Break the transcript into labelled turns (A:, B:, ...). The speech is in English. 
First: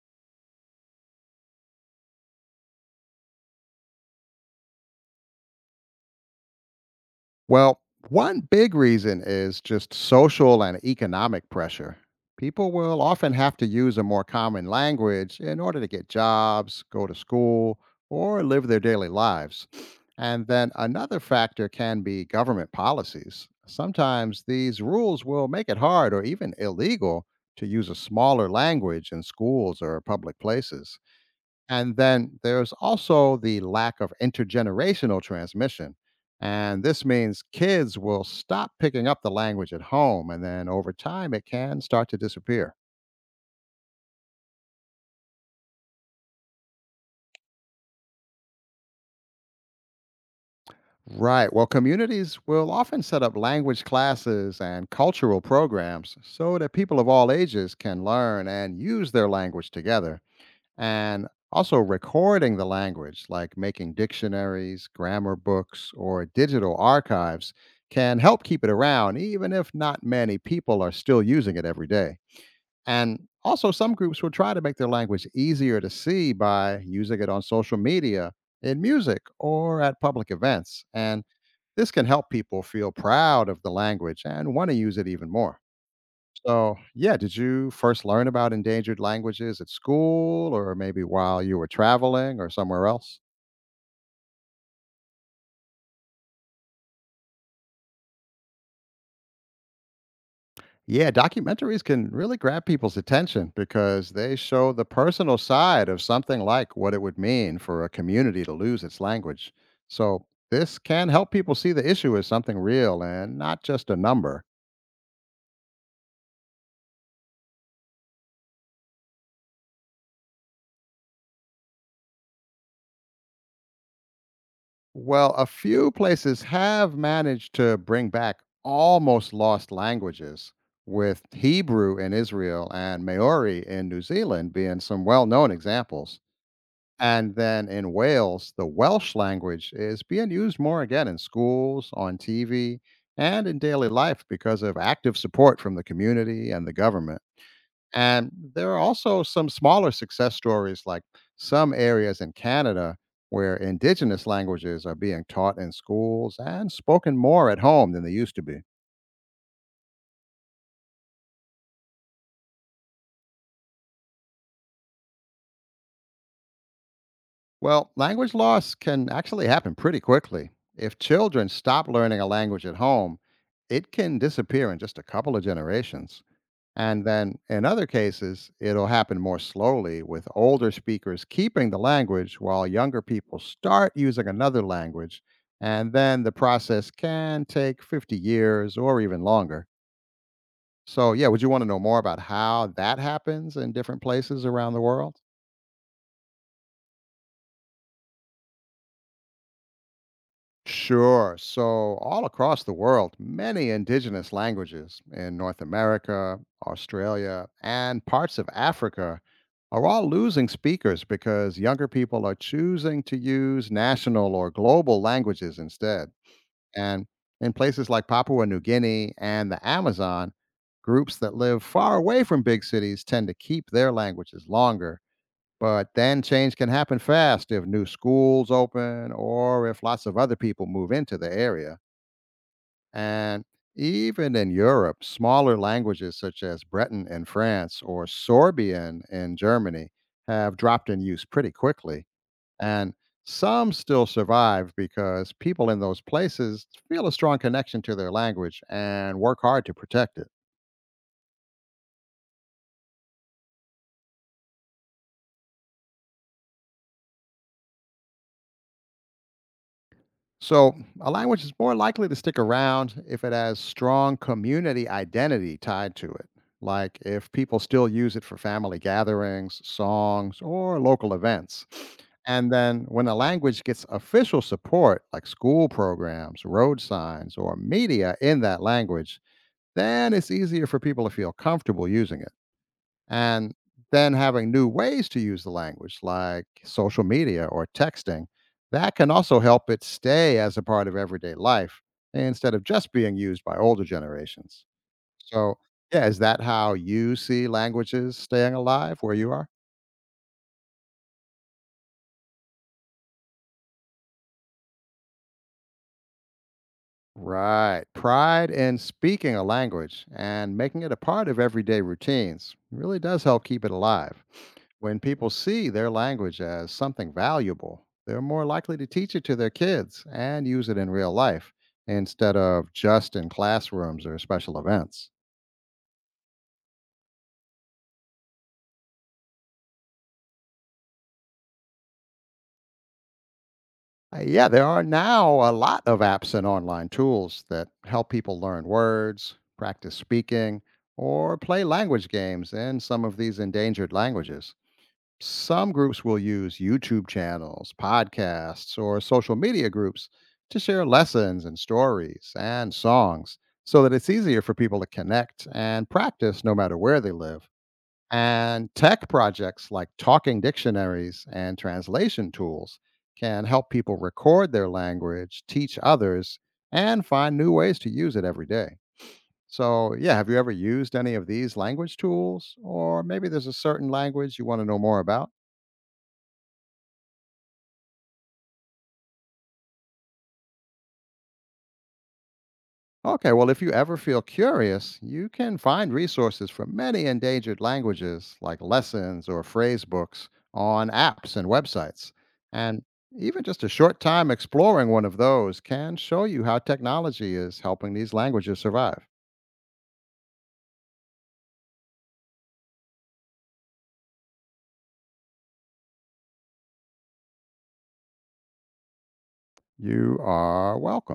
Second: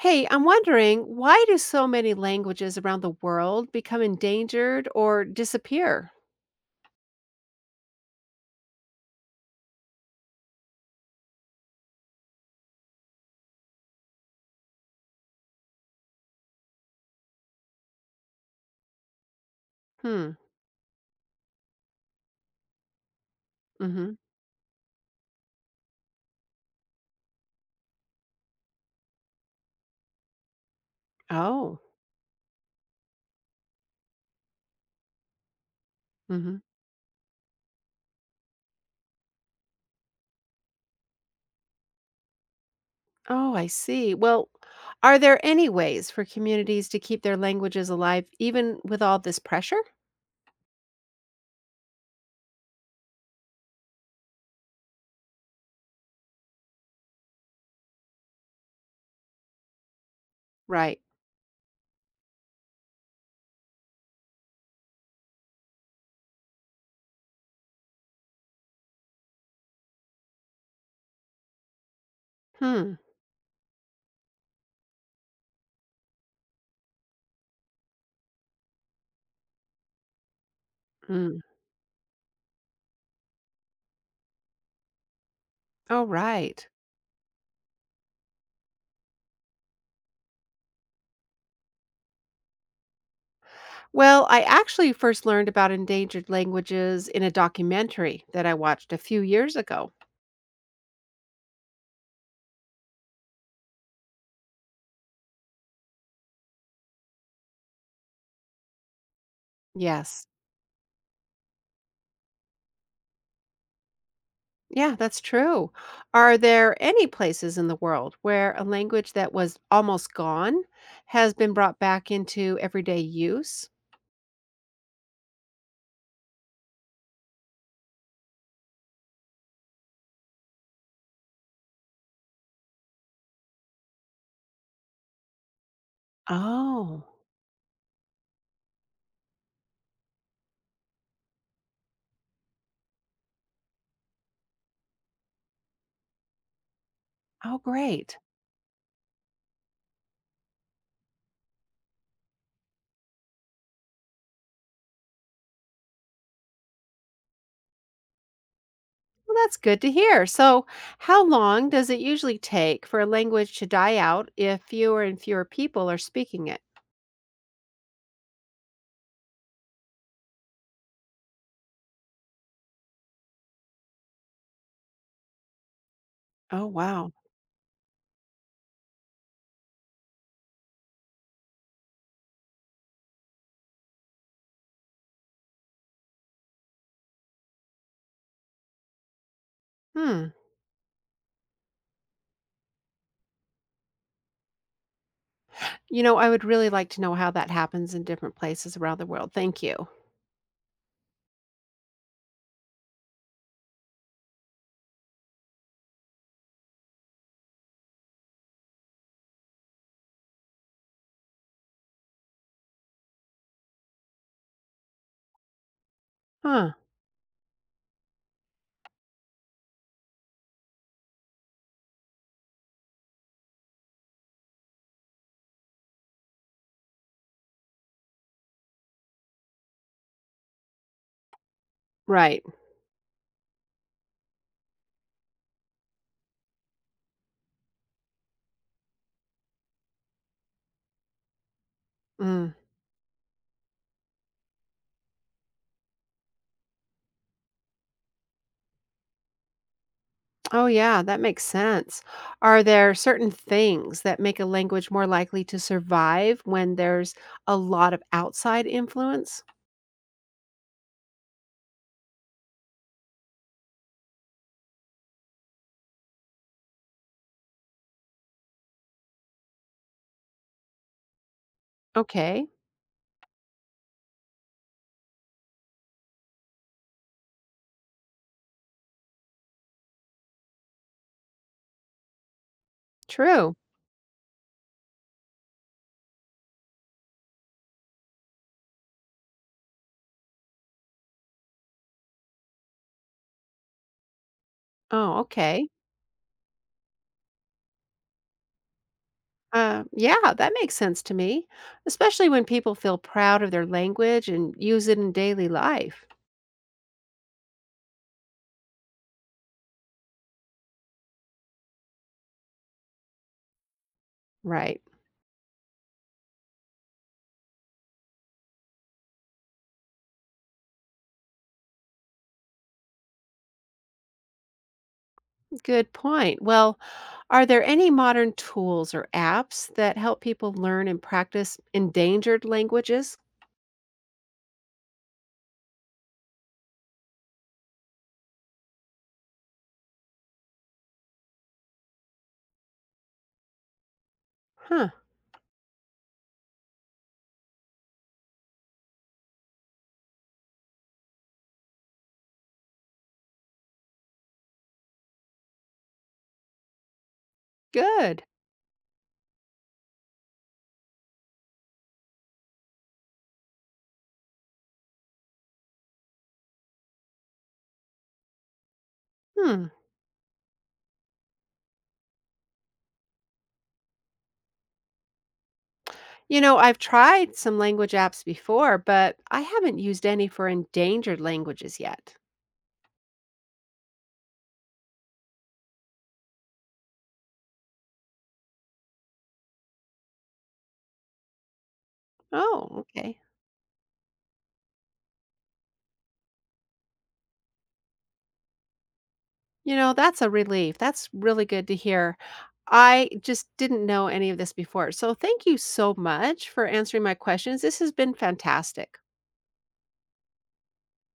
A: Hey, I'm wondering, why do so many languages around the world become endangered or disappear?
B: Well, one big reason is just social and economic pressure. People will often have to use a more common language in order to get jobs, go to school, or live their daily lives.
A: Hmm.
B: And then another factor can be government policies.
A: Mm-hmm.
B: Sometimes these rules will make it hard or even illegal to use a smaller language in schools or public places.
A: Oh.
B: And then there's also the lack of intergenerational transmission.
A: Mm-hmm.
B: And this means kids will stop picking up the language at home, and then over time, it can start to disappear.
A: Oh, I see. Well, are there any ways for communities to keep their languages alive even with all this pressure?
B: Right. Well, communities will often set up language classes and cultural programs so that people of all ages can learn and use their language together.
A: Right.
B: And also recording the language, like making dictionaries, grammar books, or digital archives, can help keep it around, even if not many people are still using it every day.
A: Hmm.
B: And also, some groups will try to make their language easier to see by using it on social media, in music, or at public events. And
A: Mm.
B: this can help people feel proud of the language and want to use it even more.
A: Oh, right.
B: So, yeah, did you first learn about endangered languages at school or maybe while you were traveling or somewhere else?
A: Well, I actually first learned about endangered languages in a documentary that I watched a few years ago.
B: Yeah, documentaries can really grab people's attention because they show the personal side of something like what it would mean for a community to lose its language. So,
A: Yes.
B: this can help people see the issue as something real and not just a number.
A: Yeah, that's true. Are there any places in the world where a language that was almost gone has been brought back into everyday use?
B: Well, a few places have managed to bring back almost lost languages, with Hebrew in Israel and Maori in New Zealand being some well known examples.
A: Oh,
B: And then in Wales, the Welsh language is being used more again in schools, on TV, and in daily life because of active support from the community and the government.
A: oh, great.
B: And there are also some smaller success stories, like some areas in Canada where Indigenous languages are being taught in schools and spoken more at home than they used to be.
A: Well, that's good to hear. So, how long does it usually take for a language to die out if fewer and fewer people are speaking it?
B: Well, language loss can actually happen pretty quickly. If children stop learning a language at home, it can disappear in just a couple of generations.
A: Oh,
B: And
A: wow.
B: then in other cases, it'll happen more slowly with older speakers keeping the language while younger people start using another language. And then the process can take 50 years or even longer.
A: Hmm.
B: So, yeah, would you want to know more about how that happens in different places around the world?
A: You know, I would really like to know how that happens in different places around the world. Thank you.
B: Sure. So, all across the world, many indigenous languages in North America, Australia, and parts of Africa are all losing speakers because younger people are choosing to use national or global languages instead.
A: Huh.
B: And in places like Papua New Guinea and the Amazon, groups that live far away from big cities tend to keep their languages longer but then change can happen fast if new schools open or if lots of other people move into the area.
A: Right.
B: And even in Europe, smaller languages such as Breton in France or Sorbian in Germany have dropped in use pretty quickly.
A: Mm.
B: And some still survive because people in those places feel a strong connection to their language and work hard to protect it.
A: Oh, yeah, that makes sense. Are there certain things that make a language more likely to survive when there's a lot of outside influence?
B: So, a language is more likely to stick around if it has strong community identity tied to it, like if people still use it for family gatherings, songs, or local events.
A: Okay,
B: And then, when a language gets official support, like school programs, road signs, or media in that language, then it's easier for people to feel comfortable using it. And
A: true.
B: then having new ways to use the language, like social media or texting, that can also help it stay as a part of everyday life instead of just being used by older generations.
A: Oh,
B: So,
A: okay.
B: yeah, is that how you see languages staying alive where you are?
A: Yeah, that makes sense to me, especially when people feel proud of their language and use it in daily life.
B: Right. Pride in speaking a language and making it a part of everyday routines really does help keep it alive.
A: Right.
B: When people see their language as something valuable, they're more likely to teach it to their kids and use it in real life instead of just in classrooms or special events.
A: Good point. Well, are there any modern tools or apps that help people learn and practice endangered languages?
B: Yeah, there are now a lot of apps and online tools that help people learn words, practice speaking, or play language games in some of these endangered languages.
A: Huh,
B: Some groups will use YouTube channels, podcasts, or social media groups to share lessons and stories and songs so that it's easier for people to connect and practice no matter where they live.
A: good.
B: And tech projects like talking dictionaries and translation tools can help people record their language, teach others, and find new ways to use it every day.
A: Hmm.
B: So, yeah, have you ever used any of these language tools? Or maybe there's a certain language you want to know more about?
A: You know, I've tried some language apps before, but I haven't used any for endangered languages yet.
B: Okay, well, if you ever feel curious, you can find resources for many endangered languages like lessons or phrase books on apps and websites.
A: Oh,
B: And
A: okay.
B: even just a short time exploring one of those can show you how technology is helping these languages survive.
A: You know, that's a relief. That's really good to hear. I just didn't know any of this before. So, thank you so much for answering my questions. This has been fantastic.
B: You are welcome.